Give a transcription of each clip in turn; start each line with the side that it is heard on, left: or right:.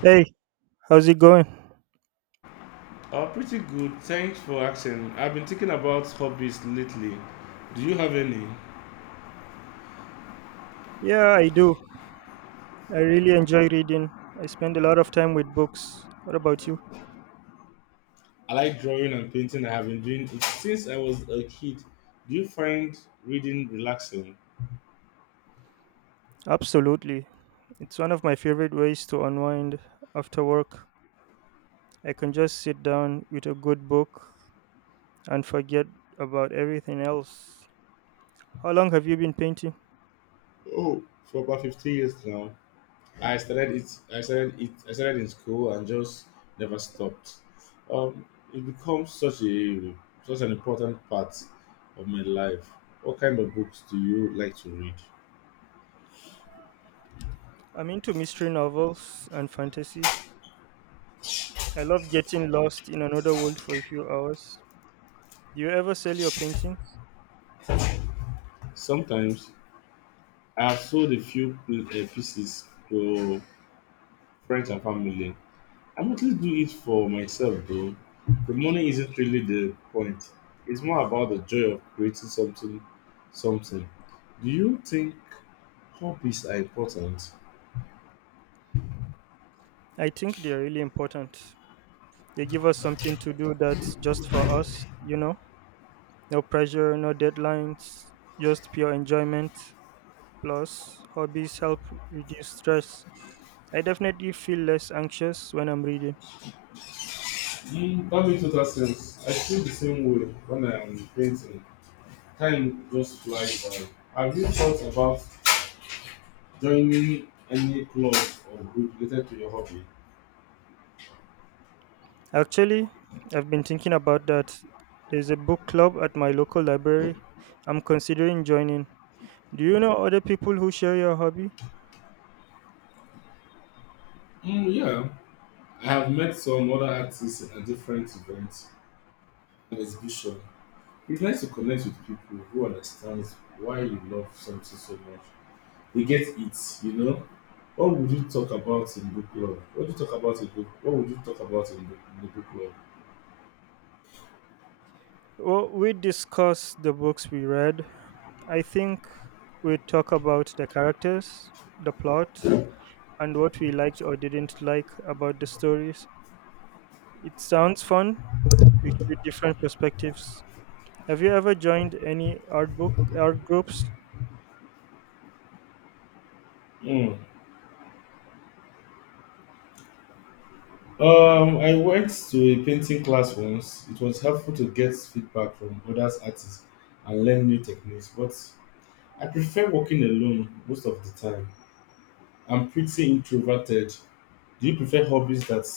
right: Hey, how's it going?
left: Oh, pretty good. Thanks for asking. I've been thinking about hobbies lately. Do you have any?
right: Yeah, I do. I really enjoy reading. I spend a lot of time with books. What about you?
left: I like drawing and painting. I have been doing it since I was a kid. Do you find reading relaxing?
right: Absolutely. It's one of my favorite ways to unwind after work. I can just sit down with a good book and forget about everything else. How long have you been painting?
left: Oh, for about 15 years now. I started it. I started it. I started in school and just never stopped. Um, it becomes such an important part of my life. What kind of books do you like to read?
right: I'm into mystery novels and fantasies. I love getting lost in another world for a few hours. Do you ever sell your paintings?
left: Sometimes I have sold a few pieces to friends and family. I mostly do it for myself though. The money isn't really the point. It's more about the joy of creating something. Do you think hobbies are important?
right: I think they are really important. They give us something to do that's just for us, you know? No pressure, no deadlines, just pure enjoyment. Plus, hobbies help reduce stress. I definitely feel less anxious when I'm reading.
left: Mm, that makes total sense. I feel the same way when I am painting. Time just flies by. Have you thought about joining any club or group related to your hobby?
right: Actually, I've been thinking about that. There's a book club at my local library. I'm considering joining. Do you know other people who share your hobby?
left: Mm, yeah, I have met some other artists at different events and exhibitions. It's nice to connect with people who understand why you love something so much. They get it. What would you talk about in book club? What do you talk about in book? What would you talk about in the book
right: Well, we discuss the books we read. I think we talk about the characters, the plot,
left: club?
right: and what we liked or didn't like about the stories. It sounds fun to hear different perspectives. Have you ever joined any art book art groups?
left: Mm. I went to a painting class once. It was helpful to get feedback from other artists and learn new techniques, but I prefer working alone most of the time. I'm pretty introverted. Do you prefer hobbies that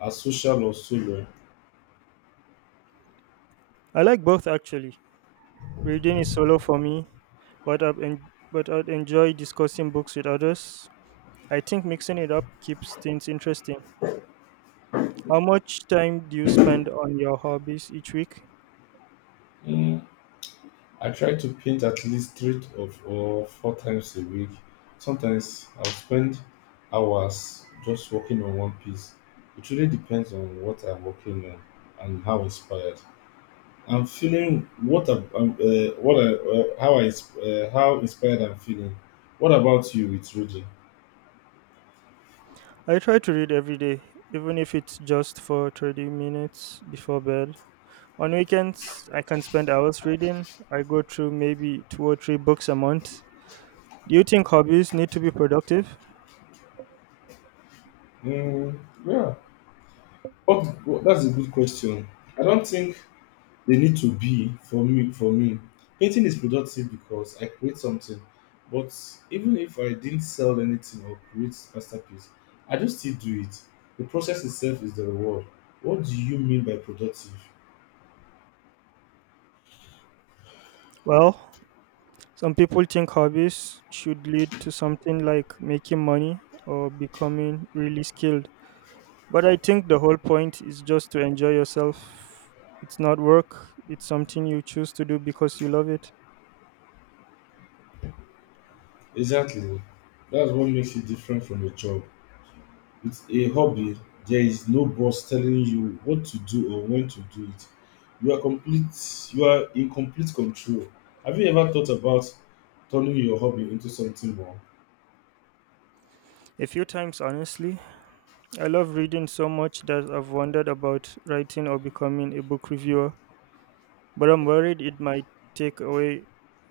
left: are social or solo?
right: I like both actually. Reading is solo for me, but I'd enjoy discussing books with others. I think mixing it up keeps things interesting. How much time do you spend on your hobbies each week?
left: Mm, I try to paint at least three of or four times a week. Sometimes I'll spend hours just working on one piece. It really depends on what I'm working on and how inspired I'm feeling. What I'm, what I, how I ins- How inspired I'm feeling. What about you with Rudy?
right: I try to read every day, even if it's just for 30 minutes before bed. On weekends, I can spend hours reading. I go through maybe two or three books a month. Do you think hobbies need to be productive?
left: Mm, yeah, that's a good question. I don't think they need to be. For me, painting is productive because I create something, but even if I didn't sell anything or create masterpiece, I just still do it. The process itself is the reward. What do you mean by productive?
right: Well, some people think hobbies should lead to something like making money or becoming really skilled. But I think the whole point is just to enjoy yourself. It's not work, it's something you choose to do because you love it.
left: Exactly, that's what makes it different from a job. With a hobby, there is no boss telling you what to do or when to do it. You are in complete control. Have you ever thought about turning your hobby into something more?
right: A few times, honestly. I love reading so much that I've wondered about writing or becoming a book reviewer, but I'm worried take away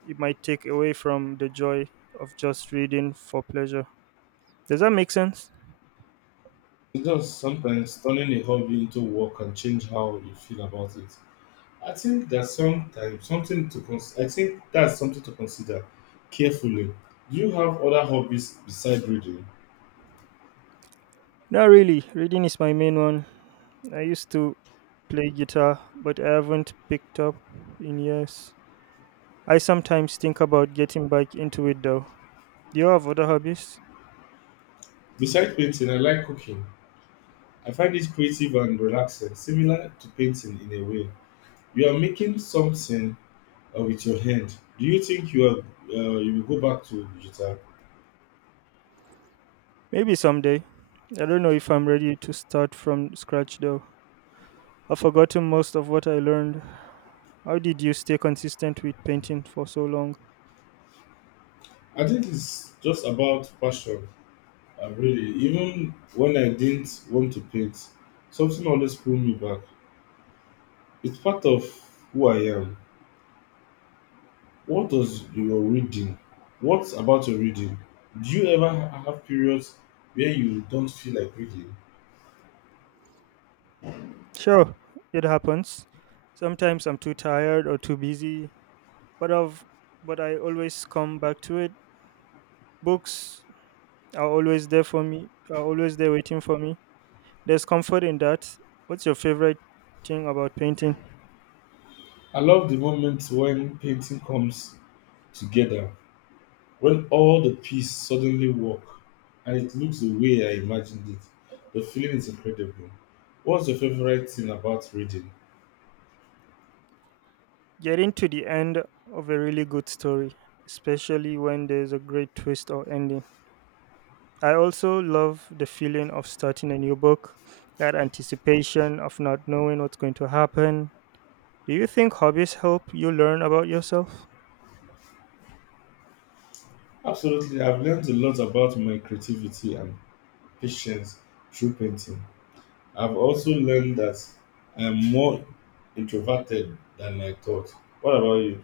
right: it might take away from the joy of just reading for pleasure. Does that make sense?
left: It's just sometimes turning a hobby into work can change how you feel about it. I think that's something to consider carefully. Do you have other hobbies besides reading?
right: Not really. Reading is my main one. I used to play guitar, but I haven't picked up in years. I sometimes think about getting back into it though. Do you have other hobbies?
left: Besides painting, I like cooking. I find it creative and relaxing, similar to painting in a way. You are making something with your hand. Do you think you are you will go back to guitar?
right: Maybe someday. I don't know if I'm ready to start from scratch though. I've forgotten most of what I learned. How did you stay consistent with painting for so long?
left: I think it's just about passion. I really, even when I didn't want to paint, something always pulled me back. It's part of who I am. What does your reading? What about your reading? Do you ever have periods where you don't feel like reading?
right: Sure, it happens. Sometimes I'm too tired or too busy, but I've but I always come back to it. Books are always there for me. Are always there waiting for me. There's comfort in that. What's your favorite thing about painting?
left: I love the moment when painting comes together, when all the pieces suddenly work and it looks the way I imagined it. The feeling is incredible. What's your favorite thing about reading?
right: Getting to the end of a really good story, especially when there's a great twist or ending. I also love the feeling of starting a new book, that anticipation of not knowing what's going to happen. Do you think hobbies help you learn about yourself?
left: Absolutely, I've learned a lot about my creativity and patience through painting. I've also learned that I'm more introverted than I thought. What about you?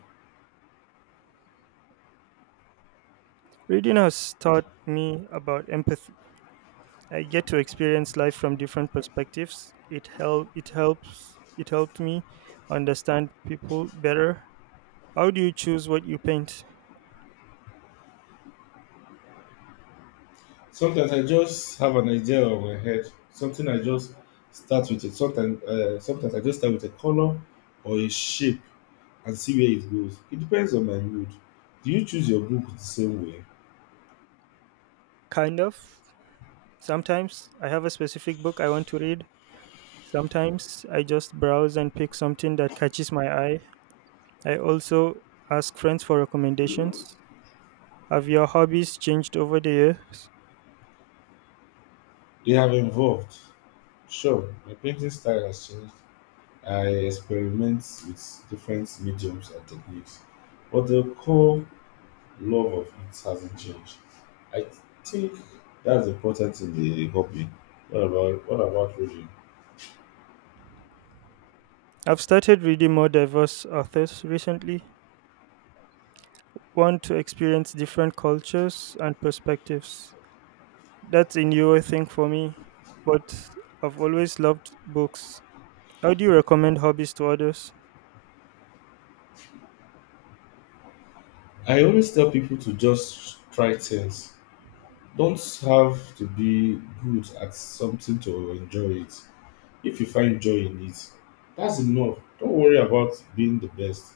right: Reading has taught me about empathy. I get to experience life from different perspectives. It helped me understand people better. How do you choose what you paint?
left: Sometimes I just have an idea of my head. Something I just start with it. Sometimes I just start with a color or a shape and see where it goes. It depends on my mood. Do you choose your book the same way?
right: Kind of. Sometimes I have a specific book I want to read. Sometimes I just browse and pick something that catches my eye. I also ask friends for recommendations. Have your hobbies changed over the years?
left: They have evolved. Sure, my painting style has changed, I experiment with different mediums and techniques, but the core love of it hasn't changed. I think that's important in the hobby. What about reading?
right: I've started reading more diverse authors recently. Want to experience different cultures and perspectives. That's a newer thing for me, but I've always loved books. How do you recommend hobbies to others?
left: I always tell people to just try things. Don't have to be good at something to enjoy it. If you find joy in it, that's enough. Don't worry about being the best.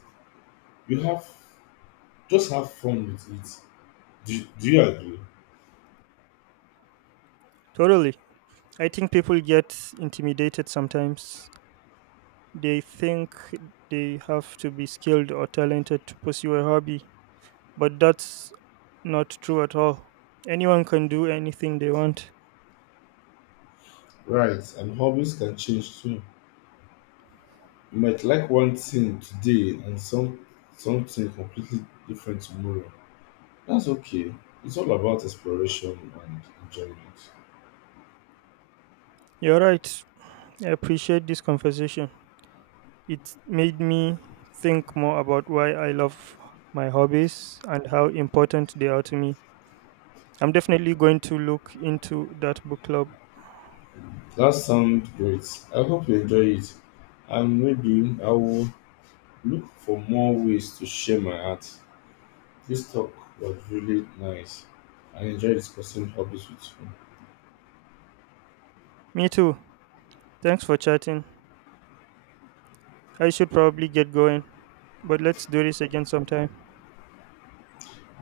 left: You have Just have fun with it. Do you agree?
right: Totally. I think people get intimidated sometimes. They think they have to be skilled or talented to pursue a hobby, but that's not true at all. Anyone can do anything they want.
left: Right, and hobbies can change too. You might like one thing today and something completely different tomorrow. That's okay. It's all about exploration and enjoyment.
right: You're right. I appreciate this conversation. It made me think more about why I love my hobbies and how important they are to me. I'm definitely going to look into that book club.
left: That sounds great. I hope you enjoy it. And maybe I will look for more ways to share my art. This talk was really nice. I enjoyed discussing hobbies with you.
right: Me too. Thanks for chatting. I should probably get going, but let's do this again sometime.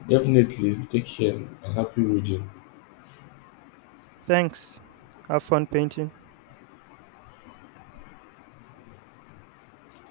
left: Definitely take care and happy reading.
right: Thanks. Have fun painting.